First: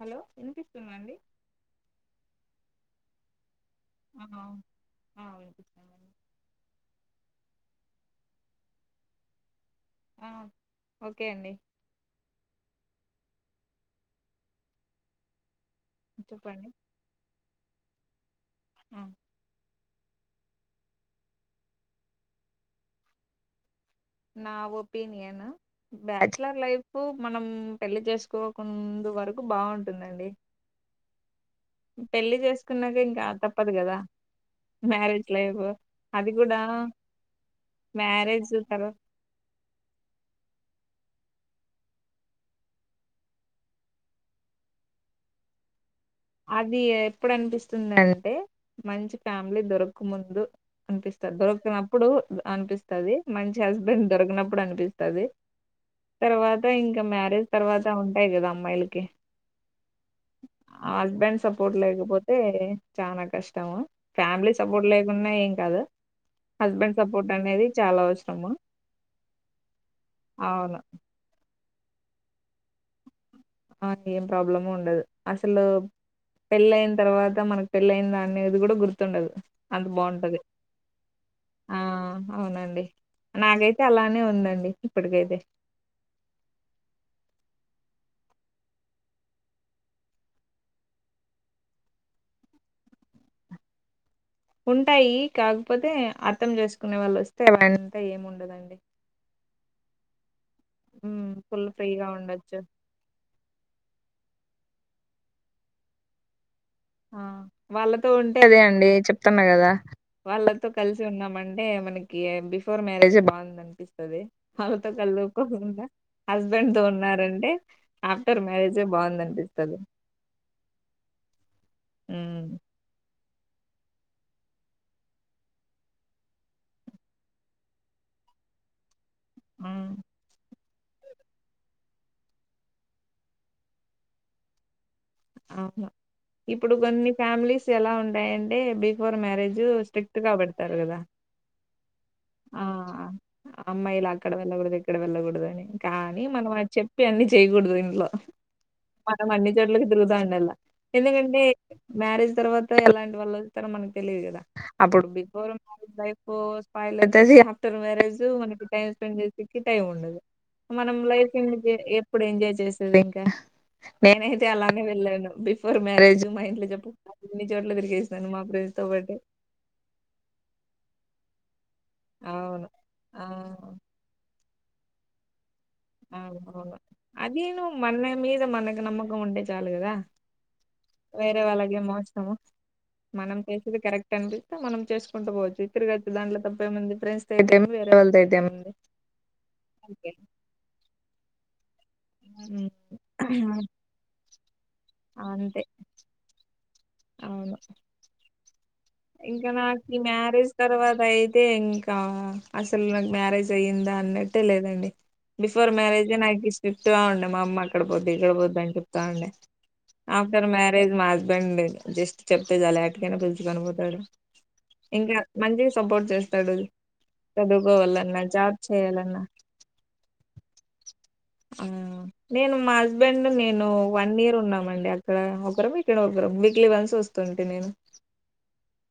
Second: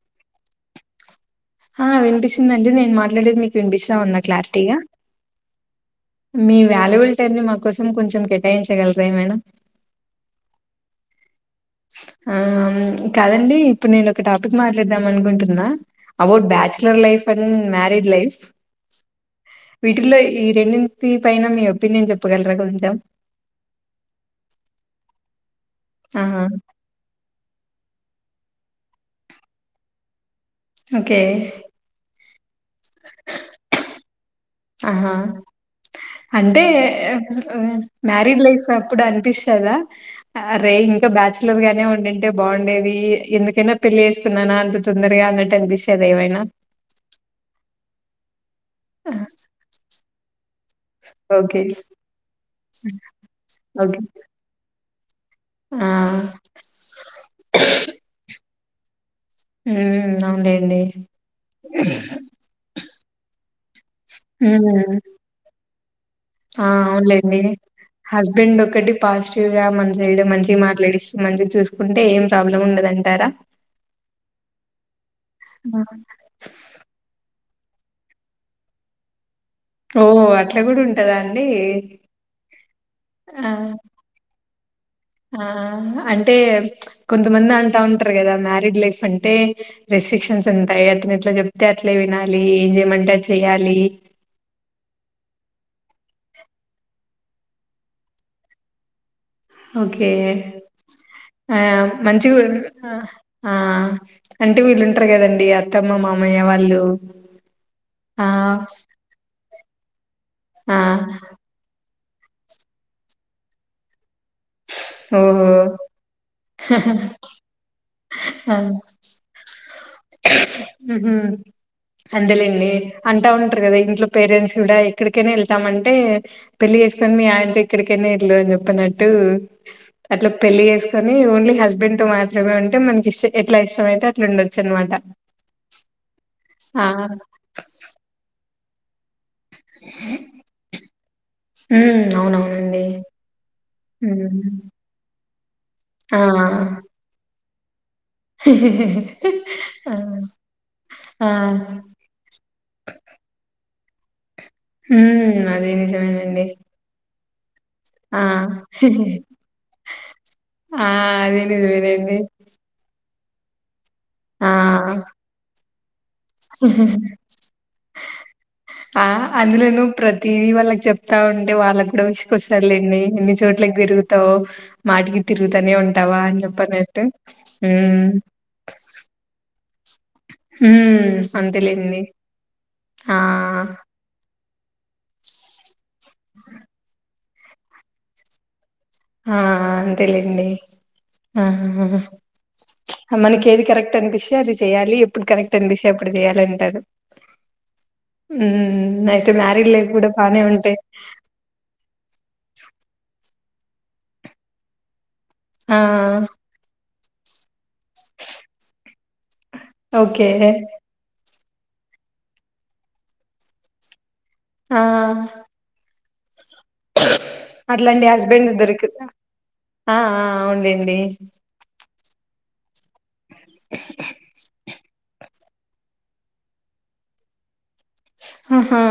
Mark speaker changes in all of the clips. Speaker 1: Hello వినిపిస్తుంద అండి
Speaker 2: ఆ వినిపిస్తుంది నేను మాట్లాడేది మీకు వినిపిస్తా ఉందా
Speaker 1: ఆ
Speaker 2: క్లారిటీగా
Speaker 1: ఆ వినిపిస్తుందండి
Speaker 2: మీ వ్యాల్యుబుల్ టైం ని మాకు. కోసం కొంచెం కేటాయించగలరా ఏమైనా
Speaker 1: ఆ ఓకే అండి
Speaker 2: ఆ హ్మ్ కాదండి ఇప్పుడు నేను ఒక టాపిక్ మాట్లాడదాం అనుకుంటున్నా అబౌట్
Speaker 1: చెప్పండి
Speaker 2: bachelor life hmm marriage life
Speaker 1: ఆ
Speaker 2: వీటిలో ఈ రెండింటి పైన మీ ఓపీనియన్ చెప్పగలరా కొంచెం
Speaker 1: నా ఓపీనియన్
Speaker 2: ఆహా
Speaker 1: బ్యాచలర్ లైఫ్ మనం పెళ్లి చేసుకోకుండు వరకు బాగుంటుందండి
Speaker 2: ఓకే
Speaker 1: కున్నాక ఇంకా తప్పదు కదా
Speaker 2: ఆహా
Speaker 1: మ్యారేజ్ లైఫ్ అది కూడా
Speaker 2: అంటే మ్యారీడ్
Speaker 1: మ్యారేజ్
Speaker 2: లైఫ్
Speaker 1: తర్వా
Speaker 2: అప్పుడు అ అనిపిస్తుదా అరే ఇంకా బ్యాచలర్ గానే ఉండింటేనే బాగుండేది ఎందుకైనా పెళ్లిి చేేసుకున్నానా అంత తొందరగా అన్నట్టు అనిపిస్తా
Speaker 1: అది ఎప్పుడునిపిస్తుంది అంటే
Speaker 2: ఆ!
Speaker 1: మంచి ఫ్యామిలీ దొరుకు ముందు అనిపిస్తది
Speaker 2: ఓకే
Speaker 1: దొరికినప్పుడు అనిపిస్తుంది మంచి
Speaker 2: ఓకే
Speaker 1: హస్బెండ్ దొరికినప్పుడు అనిపిస్తుంది తది
Speaker 2: ఆ
Speaker 1: తర్వాత ఇంకా మ్యారేజ్ తర్వాత ఉంటాయి కదా. అమ్మాయిలకి
Speaker 2: హ్మ్ అవునూలెండి
Speaker 1: ఆ హస్బెండ్ సపోర్ట్ లేకపోతే చాల కష్టం తమ
Speaker 2: ఆ
Speaker 1: హస్బెండ్ సపోర్ట్
Speaker 2: అవునులేండి
Speaker 1: అనేది చాలా అవసరము
Speaker 2: హస్బెండ్ ఒకటి పాజిటివ్ గా మంచి మన సైడ్ మంచిగా
Speaker 1: అవును
Speaker 2: మాట్లాడి మంచిగా చూసు కుంటే ఏం ప్రాబ్లం ఉండదంటారా.
Speaker 1: ఆ ఏం ప్రాబ్లం ఉండదు అసలు పెళ్లిఅయిన తర్వాత మనకు పెళ్ళ అయిందఅనేది కూడా గుర్తుండదు అంత
Speaker 2: ఓ
Speaker 1: బాగుంటది
Speaker 2: అట్లా కూడా ఉంటదా అండి
Speaker 1: ఆ అవునండి
Speaker 2: ఆ
Speaker 1: నాకైతే అలానే ఉందండి ఇప్పటికైతే
Speaker 2: ఆ అంటే కొంతమంది అంటా ఉం అంటరు కదా మ్యారీడ్ లైఫ్ అంటే రెస్ట్రిక్షన్స్ ఉంటాయి అతను ఎట్లా చెప్తే అట్లే వినాలి ఏం చేయమంటే అది చెయాలి
Speaker 1: ఉంటాయి కాకపోతే అర్థం చేసుకునే వాళ్ళు వస్తే అవంత ఏమి ఉండదండి
Speaker 2: ఓకే ఆ
Speaker 1: ఫుల్ ఫ్రీగా
Speaker 2: మంచిగా
Speaker 1: ఉండొచ్చు
Speaker 2: ఊ ఆ ఆ వీళ్ళుంటారు కదండి అత్తమ్మ మామయ్య వాళ్ళు
Speaker 1: ఆ వాళ్ళతో
Speaker 2: ఆ
Speaker 1: ఉంటే అదే అండి చెప్తూన్నా కదా వాళ్ళతో
Speaker 2: ఆ
Speaker 1: కలిసి ఉన్నామంటే మన కియో బిఫోర్ మ్యారేజే బాగుంది అనిపిస తది
Speaker 2: ఓహో
Speaker 1: అవుతగలోకుండా హస్బ హాస్బండ్ తో ఉన్నారంటే ఆఫ్టర్ మ్యారేజే బాగుందనిపిస్తది
Speaker 2: ఉహూ
Speaker 1: ఉమ్
Speaker 2: అంతేలెండి అం అంట ఉంటారు కదా ఇంట్లో పేరెంట్స్ కూడా ఎక్కడికైనా వెళ్తామంటే పెళ్లి చేసుకొని మీ ఆయనతో ఎక్కడికైనా వెళ్ళ అని చెప్పన టూ
Speaker 1: ఉమ్
Speaker 2: అట్లా పెళ్లి చేసు కానీ ఓన్లీ హస్బెండ్ తో మాత్రమే ఉంటే మనకి ఇష్ ఎట్లా ఇష్టమయితే అట్లా ఉండ చ్చునమాట
Speaker 1: అవును ఇప్పుడు గోన్ని ఫ్యామిలీస్ ఎలా ఉంటాయ డే బి బిఫోర్ మ్యారేజ్ స్ట్రిక్ట్ కాబడతారు కదా
Speaker 2: హుమ్
Speaker 1: ఆ అమ్మాయిలు అక్కడ
Speaker 2: ఉమ్
Speaker 1: వెళ్ళకూడదు ఇక్కడ వెళ్ళకూడదు అని
Speaker 2: ఆ
Speaker 1: కానీ మనం అది చెప్పి అన్ని చేయకూడదు ఇంట్లో ఆహ్ మనం అన్ని చోట్లలకు
Speaker 2: ఆ
Speaker 1: తిరుగుతాండల్లా
Speaker 2: ఆ
Speaker 1: ఎందుకంటే మ్యారేజ్ తర్వాత ఎలాంటి వాళ్ళ ఇస్తరో మనకు తెలిదు కదా అప్పుడు
Speaker 2: హ్మ్
Speaker 1: బిఫర్
Speaker 2: అది
Speaker 1: మ్యారేజ్ లైఫ్
Speaker 2: నిజమేనండి.
Speaker 1: స్పాయిల్ అయి తది ఆఫ్టర్
Speaker 2: ఆ
Speaker 1: మ్యారేజు మనకి టైం స్పెండ్ చేసేకి టైం ఉండదు
Speaker 2: ఆ
Speaker 1: మనం లైఫ్
Speaker 2: అది
Speaker 1: ఇందుకే
Speaker 2: నిజమేనండి.
Speaker 1: ఎప్పుడు ఎంజాయ్ చేసేది ఇంకా క నేనైతే
Speaker 2: ఆ
Speaker 1: అలానే వెళ్ళాను బెఫో మ్యారేజ్ మా ఇంట్లో చెప్పకు ఎన్ని చోట్ల తిరిగేసాను మా ఫ్రెండ్స్ తో
Speaker 2: ఆ
Speaker 1: పాటే
Speaker 2: త ఉంటే వాళ్ళకి డ
Speaker 1: అవును
Speaker 2: విసుకొస్తారులేండి ఎన్ని చోట్లకి తిరుగుతావు మాట్గి తిర్
Speaker 1: అ అవును అదేను
Speaker 2: హ్మ్
Speaker 1: మన మీద మనకు నమ్మకం ఉంటే చాలు కదా
Speaker 2: హ్మ్
Speaker 1: వేరే వాళ్ళగేం
Speaker 2: అంతేలేండి.
Speaker 1: అవసరము
Speaker 2: ఆ
Speaker 1: మనం చేసేది కరెక్ట్ అండి మనం చేసుకుంటూ పోవచ్చు తిరచ్చ దాంట్లో తప్ప ఎముంది ఫ్రెండ్స్ అయితే ఏమి వేరే వాళ్ళదయితే ఏముంది
Speaker 2: ఆ
Speaker 1: అంతే
Speaker 2: అంతేలేండి
Speaker 1: మ్మ్
Speaker 2: ఆ మనకి ఏది కరెక్ట్ అంన్స్తీపిస్తీఅది చేయాలి ఎప్పుడు కరెక్ట్
Speaker 1: అంతే
Speaker 2: అనిపిస్తే అప్పుడు చేయాలి అంటారు
Speaker 1: అవును
Speaker 2: ఆ
Speaker 1: ఇంకా నాకు ఈ మ్యారేజ్ తర్వాత అయితే ఇంకా అసలు నాకు మ్యారేజ్ అయిందా అన్నట్టే లేదండి బిఫోర్ మ్యారేజే
Speaker 2: ఆ
Speaker 1: నాకిష్టం టూ అండు మమాట్ ఇక్కడ పోద్ది ఇక్కడ పోద్ అని చెప్తాండి
Speaker 2: ఓకే
Speaker 1: ఆఫ్టర్ మ్యారేజ్ మా ఇ్వండి జస్ట్ చెప్తే చాలా ఎయాకైనాిలిి కనిపోతుంది సరె ఇంకా మంచిగా సపోర్ట్ చేస్త
Speaker 2: అట్లాండి హస్బెండ్
Speaker 1: జాబ్
Speaker 2: దొరికిన
Speaker 1: చేయాలన్నా
Speaker 2: ఆ అవుంలే అండి
Speaker 1: ఆ నేను మా హస్బెండ్ నేను వన్ ఇయర్ ఉన్నాం అండి అక్కడ ఒకరు కిరం వీక్లీ వన్స్ వస్తుంటే నేను
Speaker 2: అహా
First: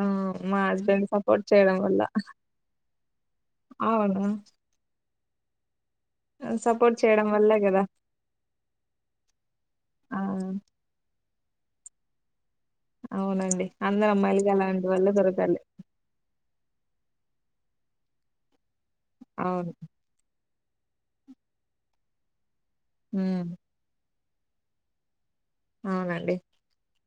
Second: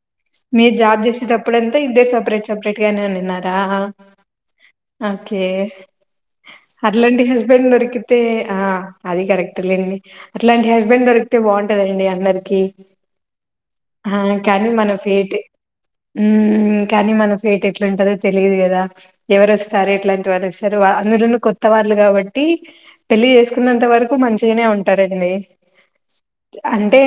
Speaker 1: ఆ మా
Speaker 2: మీరు జాబ్
Speaker 1: హస్బెండ్ సపోర్ట్ చేయడం
Speaker 2: చేసేటప్పుడంతా
Speaker 1: వల్ల
Speaker 2: ఇద్దరు సపరేట్ సపరేట్గానే తిన్నారా
Speaker 1: అవును
Speaker 2: ఓకే
Speaker 1: సపోర్ట్
Speaker 2: అట్లాంటి
Speaker 1: చేయడం వల్లే
Speaker 2: హస్బెండ్
Speaker 1: కదా
Speaker 2: దొరికితే ఆ అది కరెక్ట్ లేండి
Speaker 1: ఆ
Speaker 2: అట్లాంటి హస్బెండ్ దొరికితే బాగుంటదండి అందరికి ఆమ్
Speaker 1: అవునండి అందరు
Speaker 2: ఆ
Speaker 1: అమ్మాయిలకి
Speaker 2: కానీ
Speaker 1: అలాంటి
Speaker 2: మన
Speaker 1: వాళ్ళే
Speaker 2: ఫేట్
Speaker 1: దొరకాలి
Speaker 2: మ్మ్ కానీ మన బెయట్ ఎట్లు ఉంటదో తెలియదు కదా ఎవరు
Speaker 1: అవును
Speaker 2: వస్తారు ఎట్లాంటి వాళ్ళు వస్తార్ అందురు కొత్త వాళ్ళ కాబట్టి పెళ్లి
Speaker 1: ఉమ్
Speaker 2: చేసుకున్నంత వరకు మంచిగానే ఉంటారండి
Speaker 1: అవునండి
Speaker 2: అంటే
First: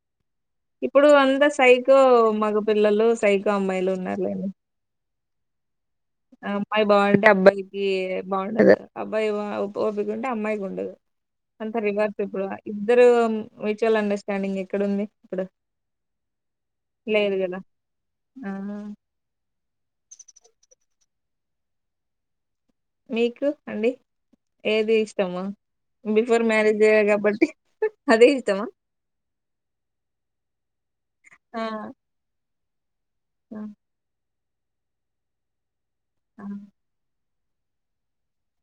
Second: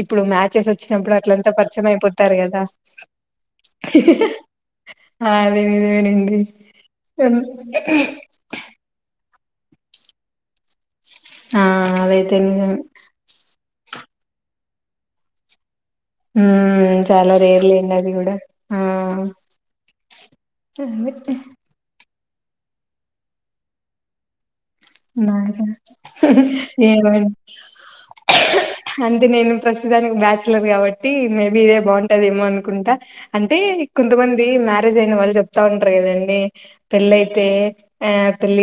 Speaker 2: ఇప్పుడు మ్యా
Speaker 1: ఇప్పుడు అంతా సైకో మగ
Speaker 2: కదా
Speaker 1: పిల్లలు సైకో అమ్మాయిలు ఉన్నారులేని
Speaker 2: అదే నిజమేనండి
Speaker 1: అమ్మాయి బాగుంటే అబ్బాయికి బాగుండదు వ ఒపికంట అమ్మాయికి ఉండదు
Speaker 2: ఆ
Speaker 1: అంతరివారస్
Speaker 2: అదైతే
Speaker 1: ఇప్పుడు
Speaker 2: నిజమే
Speaker 1: ఇద్దరు మ్యూచువల్ అండస్ స్టాండింగ్ ఎక్కడ ఉంది ఇప్పుడ
Speaker 2: చాలా రేర్ లెండి అది కూడా ఆ హమ్మ [unintelligible]
Speaker 1: మీకు అండి ఏది ఇష్టము
Speaker 2: నాక
Speaker 1: బిఫోర్ మ్యారేజ్
Speaker 2: ఏమండి
Speaker 1: కాబట్టి అదే ఇష్టమా
Speaker 2: అంటే నేను ప్రస్తుతానికి బ్యాచలర్ కాబట్టి మేబీ
Speaker 1: ఆ
Speaker 2: ఇదే బాగుంటదేమో అను [inaudible] అంటే
Speaker 1: ఆ
Speaker 2: కొంతమంది మ్యారేజ్ అయిన వాళ్ళ చెప్తా ఉ లేదండి
Speaker 1: ఆ,
Speaker 2: ప్లే తే ఆ పిలి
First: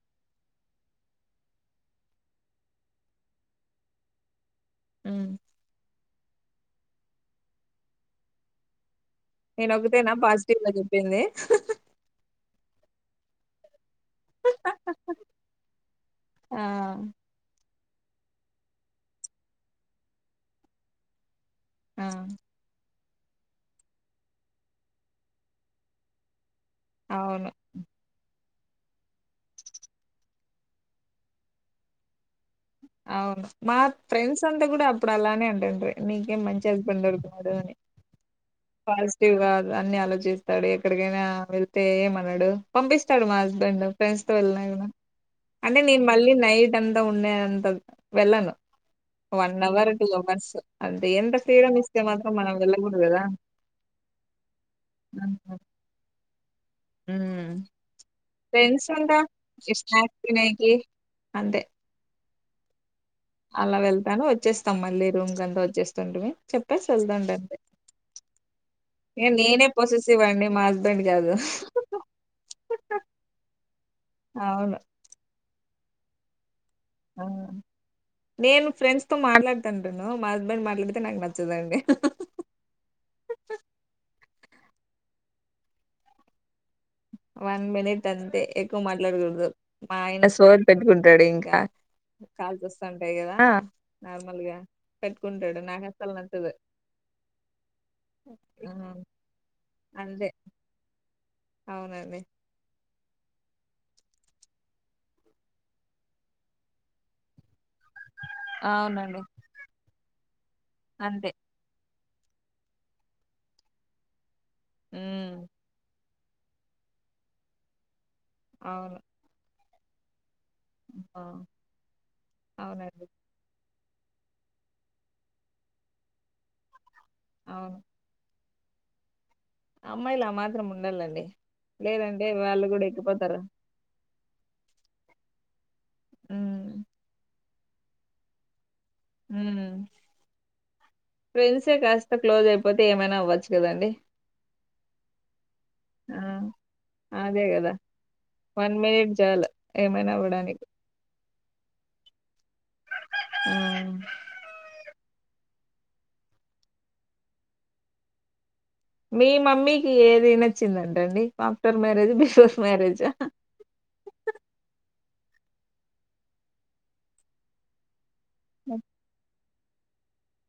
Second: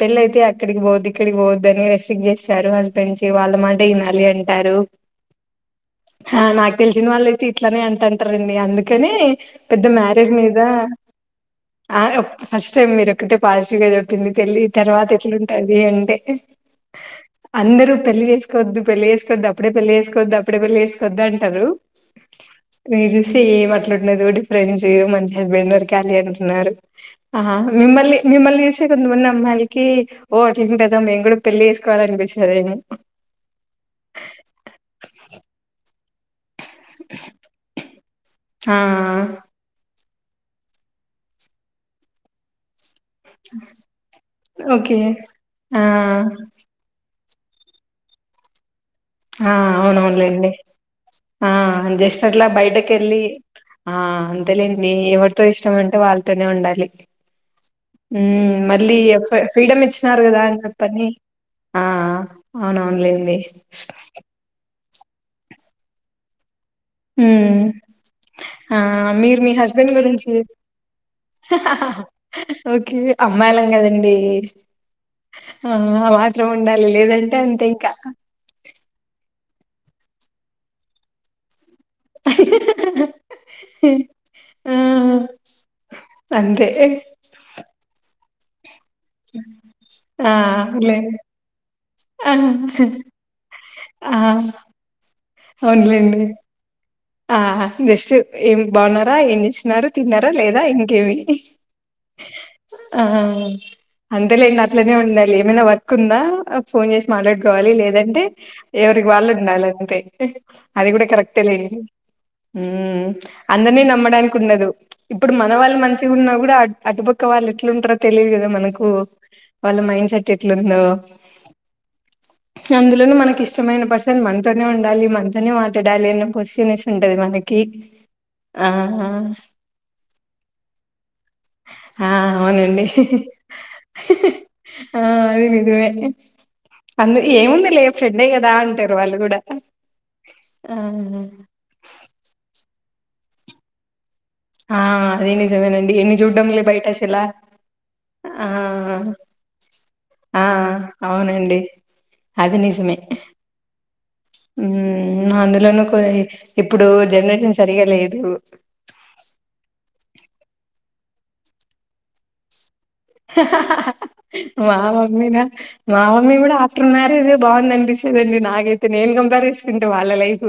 Speaker 2: పేల ఇయితే ఆ ఇక్కడికి పోద్దు ఇక్కడికి పోవద్దు అని రెస్ట్రిక్ చేస్తారు హస్బెండ్ కి వాళ్ళ మాటే వినాలి అంటే సారు
Speaker 1: ఉమ్
Speaker 2: ఆ నాకు తెలిసిన వాళ్ళుయితే ఇట్లనే అంటుంటారండి అందుక కాని
Speaker 1: నేను
Speaker 2: పెద్ద
Speaker 1: ఒకతేనా
Speaker 2: మ్యారేజ్ మీద
Speaker 1: పాజిటివ్ గా చెప్పింది
Speaker 2: ఆ ఫస్ట్ టైమ్ మీరు ఒకక్కటే పాజివ్ గా చెప్తుంది పెళ్ళి తర్వాత పదింటే
Speaker 1: ఆ
Speaker 2: అందరు పెళ్లి చేసుకోద్ పెళ్లి చేసుకోద్ అప్పుడే పెళ్లి చేసుకోద్ అప్పుడ పెళ్లి చేసుకోద్ద్ అనే ఎవరు
Speaker 1: ఆ
Speaker 2: మీరు చూసి ఏమి అట్లా ఉంటన్నదు డిఫరెండ్స్ మంచి [unintelligible] అంటున్నారు ఆ
Speaker 1: అవును
Speaker 2: మిమ్మల్లి మిమ్మల్ని కొంతమంది అమ్మాయిలకి ఓ [unintelligible] కదా మేము కూడా పెళ్లి చేసుకోవాలనిపిస్తుంది
Speaker 1: అవును మా ఫ్రెండ్స్ అంతా కూడా అప్పుడు అలానే అంటండీ [unintelligible] [unintelligible]
Speaker 2: ఆ
Speaker 1: పాజిటివ్ గా అనీ ఆలో చేస్తాడు ఎక్కడికైనా వెళ్తే ఏమన్నాడు పంపిస్తాడు మా హస్బెండ్ ఫ్రెండ్స్ తో వెళ్ళిన కూడా
Speaker 2: ఓకే
Speaker 1: అంటే
Speaker 2: ఆ
Speaker 1: నేను మళ్ళీ నైట్ అంతా ఉండే వెళ్ళను
Speaker 2: ఆ
Speaker 1: వన్ అవర్ టూ
Speaker 2: అవునవునులేండి
Speaker 1: అవర్స్ అంతే ఎంత
Speaker 2: ఆ
Speaker 1: ఫ్రీడమ్ ఇస్తే మాత్రం
Speaker 2: చేసినట్లా
Speaker 1: మనం
Speaker 2: బయటక
Speaker 1: వెళ్ళకూడదు
Speaker 2: వెళ్ళి
Speaker 1: కదా
Speaker 2: ఆ అంతేలేండి ఎవరితో ఇష్టం అంటే వాళ్ళతోనే ఉండాలి
Speaker 1: ఫ్రెండ్స్
Speaker 2: మళ్ళీ
Speaker 1: ఉంటా
Speaker 2: ఫ్రీడమ్
Speaker 1: స్నాక్స్
Speaker 2: ఇచ్చినారు కదా అని
Speaker 1: తినేకి
Speaker 2: చెప్పని
Speaker 1: అంతే
Speaker 2: ఆ అవునవునులేండి
Speaker 1: అలా వెళ్తాను వచ్చేస్తాం మళ్ళీ రూమ్ కంతా వచ్చేస్తుంటువి ఇగ
Speaker 2: మీరు మీ
Speaker 1: నేనే
Speaker 2: హస్బెండ్
Speaker 1: పొసెసివ్
Speaker 2: గురించి
Speaker 1: అండి మా హస్బెండ్ కాదు
Speaker 2: ఓకే అమ్మాయిలం కదా అండీ
Speaker 1: అవును
Speaker 2: ఆ మాత్రం ఉండాలి లేదంటే
Speaker 1: ఆ
Speaker 2: అంతే ఇంకా
Speaker 1: ంటును మా హస్బెండ్ మాట్లాడితే నాకు నచ్చదండి
Speaker 2: ఆ అంతే
Speaker 1: వన్ మినిట్ అంతే ఎక్కు మాట్లాడకూడదు మా ఆయన
Speaker 2: ఆ
Speaker 1: సొన్
Speaker 2: లే
Speaker 1: పెట్టుకుంటాడు ఇంకా
Speaker 2: ఆ
Speaker 1: కాల్స్ వస్తాంటాయి కదా
Speaker 2: ఆ!
Speaker 1: నార్మల్ గా కుంటాడు నాకు అస్సలు
Speaker 2: అవునులేండి
Speaker 1: నచ్చదు
Speaker 2: ఆ జస్ట్ ఏం
Speaker 1: ఆ,
Speaker 2: బాగున్నారా ఏం ఇచ్చినార
Speaker 1: అంతే
Speaker 2: తిన్నారా లేదా ఇంకేమి
Speaker 1: అవునండి
Speaker 2: ఆ అంతేలెండి అట్లనే ఉండాలి ఏమైనా వర్క్ ఉందా ఫోన్ చేసి మాట్లాడుకోవాలి లే లేదంటే ఎవరికి
Speaker 1: అవునండి
Speaker 2: వాళ్ళు ఉండాలి అంతే [unintelligible] అది కూడా
Speaker 1: అంతే
Speaker 2: కరెక్ట్ లెండి అందరిని నమ్మడాని ఉండదు ఇప్పుడు
Speaker 1: ఉమ్
Speaker 2: మన వాళ్ళు మంచి ఉన్నా కూడా అటుపక్క వాళ్ళ ఎట్లుంటారు తెలిదు కదా మనకు
Speaker 1: అవును
Speaker 2: వాళ్ళ మైండ్ సెట్ ఎట్లుందో
Speaker 1: ఆ అవునండి
Speaker 2: అందులో మనకి ఇష్టమైన మనతోనే ఉండాలి మనతోనే మాట్లాడాలి అని పోసెసివ్ ఉంటది మనకి
Speaker 1: అవును
Speaker 2: ఆ
Speaker 1: అమ్మాయిలు ఆ మాత్రం ఉండాలండి
Speaker 2: ఆ
Speaker 1: లేదంటే వాళ్ళు
Speaker 2: అవునండి
Speaker 1: కూడా ఎక్కిపోతారు
Speaker 2: ఆ అది నిజమే
Speaker 1: ఉమ్
Speaker 2: అందు ఏముంది ఫ్రెండే కద అంట వాళ్ళు కూడా
Speaker 1: ఉమ్
Speaker 2: ఆ
Speaker 1: తె కాస్త క్లోజ్ అయిపోతే ఏమైనా అవ్వచ్చు కదండి
Speaker 2: ఆ అదే నిజమేనండి ఎన్ని
Speaker 1: ఆ
Speaker 2: చూడ్డంలే బయట అసలా
Speaker 1: అదే కదా
Speaker 2: ఆ
Speaker 1: వన్ మినిట్ చాలు ఏమైనా
Speaker 2: ఆ
Speaker 1: అవ్వడానికి
Speaker 2: ఆ అవునండి అది నిజమే
Speaker 1: ఆ
Speaker 2: మ్మ్ అందులోనూ ఇప్పుడు జనరేషన్ సరిగా లేదు
Speaker 1: మీ మమ్మీకి ఏది నచ్చిందంటండి ఆఫ్టర్ మ్యారేజ్ బిఫోస్ మ్యారేజ్
Speaker 2: మా మమ్మీనా మా మమ్మీ కూడా ఆఫ్టర్ మ్యారేజ్ బాగుంద అనిపిస్త న నాగయితే నేను కంపేర్ చెస్ అంటే వాళ్ళలైఫ్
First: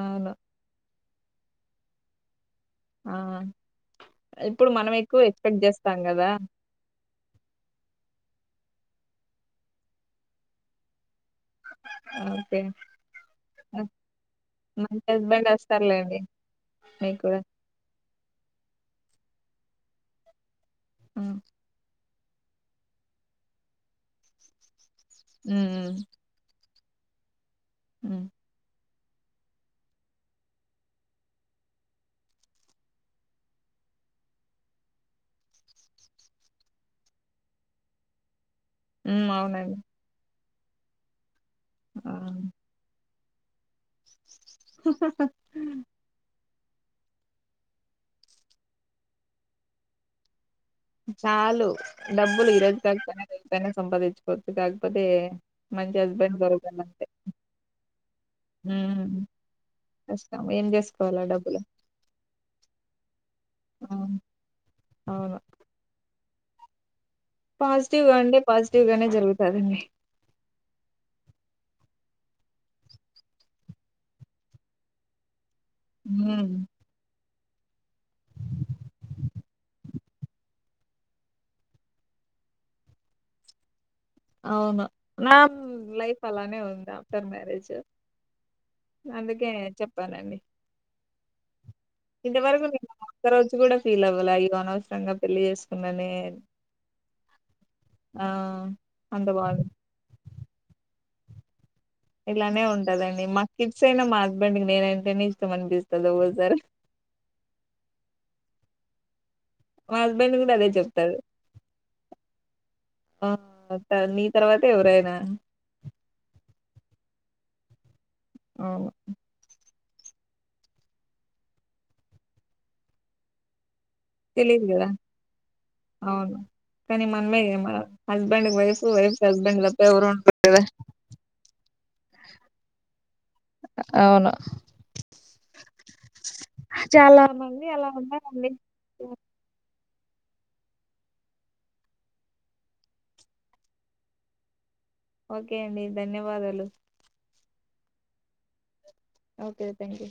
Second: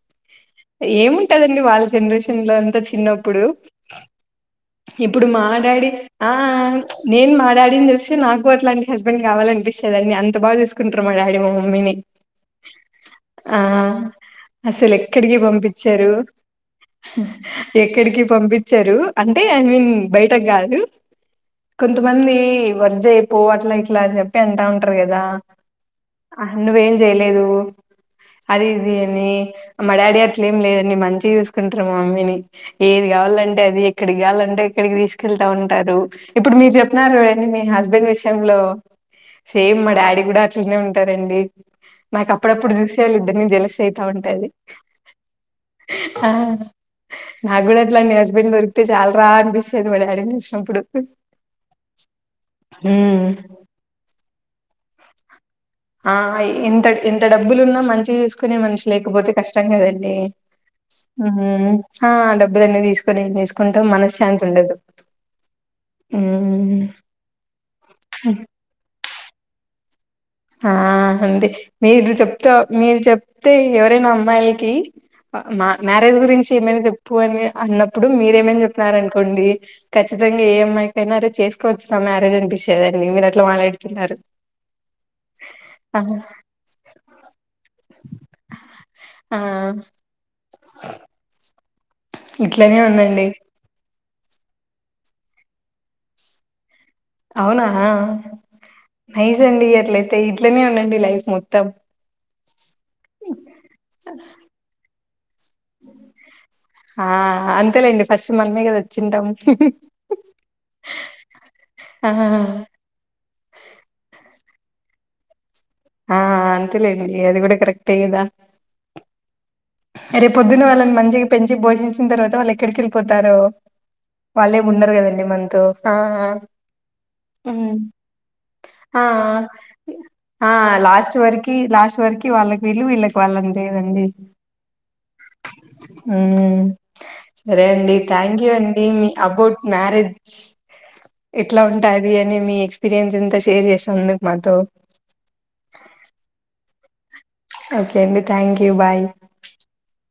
Speaker 1: అవును
Speaker 2: ఏము ఉంటదండి వాళ్ళ జనరేషన్ లో
Speaker 1: ఆ
Speaker 2: చిన్నప్పుడు
Speaker 1: ఇప్పుడు మనం ఎక్కువ
Speaker 2: ఇప్పుడు మా
Speaker 1: ఎక్స్పెక్ట్
Speaker 2: డాడీ
Speaker 1: చేస్తాం కదా
Speaker 2: ఆ నేను మాడాడీని చూసి నాకు అట్లాంటి హస్బెండ్ కావాల అనిపిస్తుదండి అంత బాగా చూసుకుంటారు మా డాడీ మా మమ్మీని
Speaker 1: ఓకే
Speaker 2: ఆ అసలు
Speaker 1: మంచి
Speaker 2: ఎక్కడికి
Speaker 1: హస్బెండ్
Speaker 2: పంపించారు
Speaker 1: వస్తారులేండి మీకు కూడా
Speaker 2: ఎక్కడికి పంపించారు అంటే ఐ మీన్ బయటకి కాదు
Speaker 1: మ్మ్
Speaker 2: కొంతమంది వర్క్ చెయ్యి పో అట్లా ఇట్లా అని చెప్పి అంటా ఉంటు కదా
Speaker 1: ఉమ్
Speaker 2: నువ్వేం చేయలేదు
Speaker 1: ఉమ్
Speaker 2: అది ఇది కాని మా డాడీ అట్లే ఏం లేదంని మంచి చూసుకుంటారు మా మమ్మీని ఏది కావాలంటే అది ఎక్కడికి కావాలంటే ఎక్కడికి తీసుకెళ్తా ఉంటారు ఇప్పుడు మీరు చెప్న్నారుండి మీ హస్బెండ్ విషయంలో
Speaker 1: ఉమ్ అవునండి
Speaker 2: సేమ్ మా డాడి కూడా చూస్తూనే ఉంటారండి
Speaker 1: ఆ
Speaker 2: నాక్ అప్పుడప్పుడు చూసి ఇద్దరిని జలస అయితా ఉంటాది
Speaker 1: హ్ హ
Speaker 2: నాగూడా అట్లా నీ హస్బెండ్ దొరుకితే చాల రా అనిపిస్తాది మ డాడీ నీ చూస్ ఇప్పుడు ప్
Speaker 1: ఆలు డబ్బులు ఇరో కా సంపాదించుకో కా ప్పద
Speaker 2: ఆ ఎంత ఎంత డబ్బులున్నా మంచి గా చెస్ సుకునే మనిషి
Speaker 1: ఉమ్
Speaker 2: లేకపోతే కష్టం కదండి
Speaker 1: కష్టం ఏం చేసుకోవాల డబ్బులు
Speaker 2: ఆ డబ్బులన్నీ తీసుకొని ఏం చేసుకుంటాం
Speaker 1: అవును
Speaker 2: మనశాంతి ఉండదు మ్మ్
Speaker 1: పాజిటీవ్ అండి పాజసిటీవ్గా జరుగుతదండి
Speaker 2: ఆ అంతే మీరు చెప్తా మీరు చెప్తే ఎవరైనా అమ్మాయిలకి మా మ్యారేజ్ గురించి
Speaker 1: ఉమ్
Speaker 2: ఏమైనా చెప్పు అని అన్నప్పుడు మీరేమైనా చెప్పినారు అనుకోండి ఖచ్చితంగా ఏ అమ్మాయికైనా అరే చేసుకోవచ్చునా మ్యారేజ్ అనిపిస్తదండి మీరు అట్లా మాట్లాడి [unintelligible]
Speaker 1: అవును నా లైఫ్ అలానే ఉంది ఆఫ్టర్ మ్యారేజ్ అందుకే చెప్పానండి
Speaker 2: హ్మ్మ్
Speaker 1: ఇంతవరకు నాన్ ఒక్క రోజు కూడా ఫీల్ అవ్వాలా ఈనీ అనవసరంగా పెళ్లి చేసుకున్నానే
Speaker 2: అవునా
Speaker 1: ఆ అంత
Speaker 2: నైస్ అండి
Speaker 1: బాగుంది
Speaker 2: అట్లయితే ఇట్ల నే ఉన్న నీ లైఫ్ మొత్తం
Speaker 1: ఇలానే ఉం కదండి మా కిడ్స్ అయినా మా హస్బెండ్ కి నేనయన అంట ఇష్ట మంది బిస్స ఒగ సారి
Speaker 2: ఆ అంతేలేండి ఫస్ట్ మనమే కదా వచ్చింటాము
Speaker 1: మా హస్బెండ్ కూడా అదే చెప్తాడు
Speaker 2: ఆహ్
Speaker 1: ఆ త నీ తర్వాత ఎవరైనా
Speaker 2: ఆ అంతేలేండి అది కూడా కరెక్ట్ తెయదా
Speaker 1: అవును
Speaker 2: రేపు పొద్దున్న వాళ్ళని మంచిగా పెంచి భోషించిన తర్వాత వాళ్ళు ఎక్కడికి వెళ్ళిపోతారు వాళ్ళే
Speaker 1: తెలీదు కదా
Speaker 2: ఉన్నారు కదండి మనతో
Speaker 1: అవును కానీ మనమే మన హస్బెండ్ వైఫ్ వైఫ్ హస్బెండ్ తప్ప ఎవరు ఉండరు కదా
Speaker 2: లాస్ట్ వరకి లాస్ట్ వరికి వాళ్ళకి వీళ్లు వీళకి వాళ్ళంతే అండి
Speaker 1: అవును. చాలా
Speaker 2: సరే
Speaker 1: మంది అలా
Speaker 2: అండి థ్యాంక్ యూ
Speaker 1: ఉన్నారండి
Speaker 2: అండి మీ అబౌట్ మ్యారేజ్ ఎట్లా ఉంటాది అని మీ ఎక్స్పీరియన్స్ ఎంత షేర్ చేసినందుకు మాతో
Speaker 1: ఓకే అండి ధన్యవాదాలు
Speaker 2: ఓకే అండి thank you bye
Speaker 1: okay thank you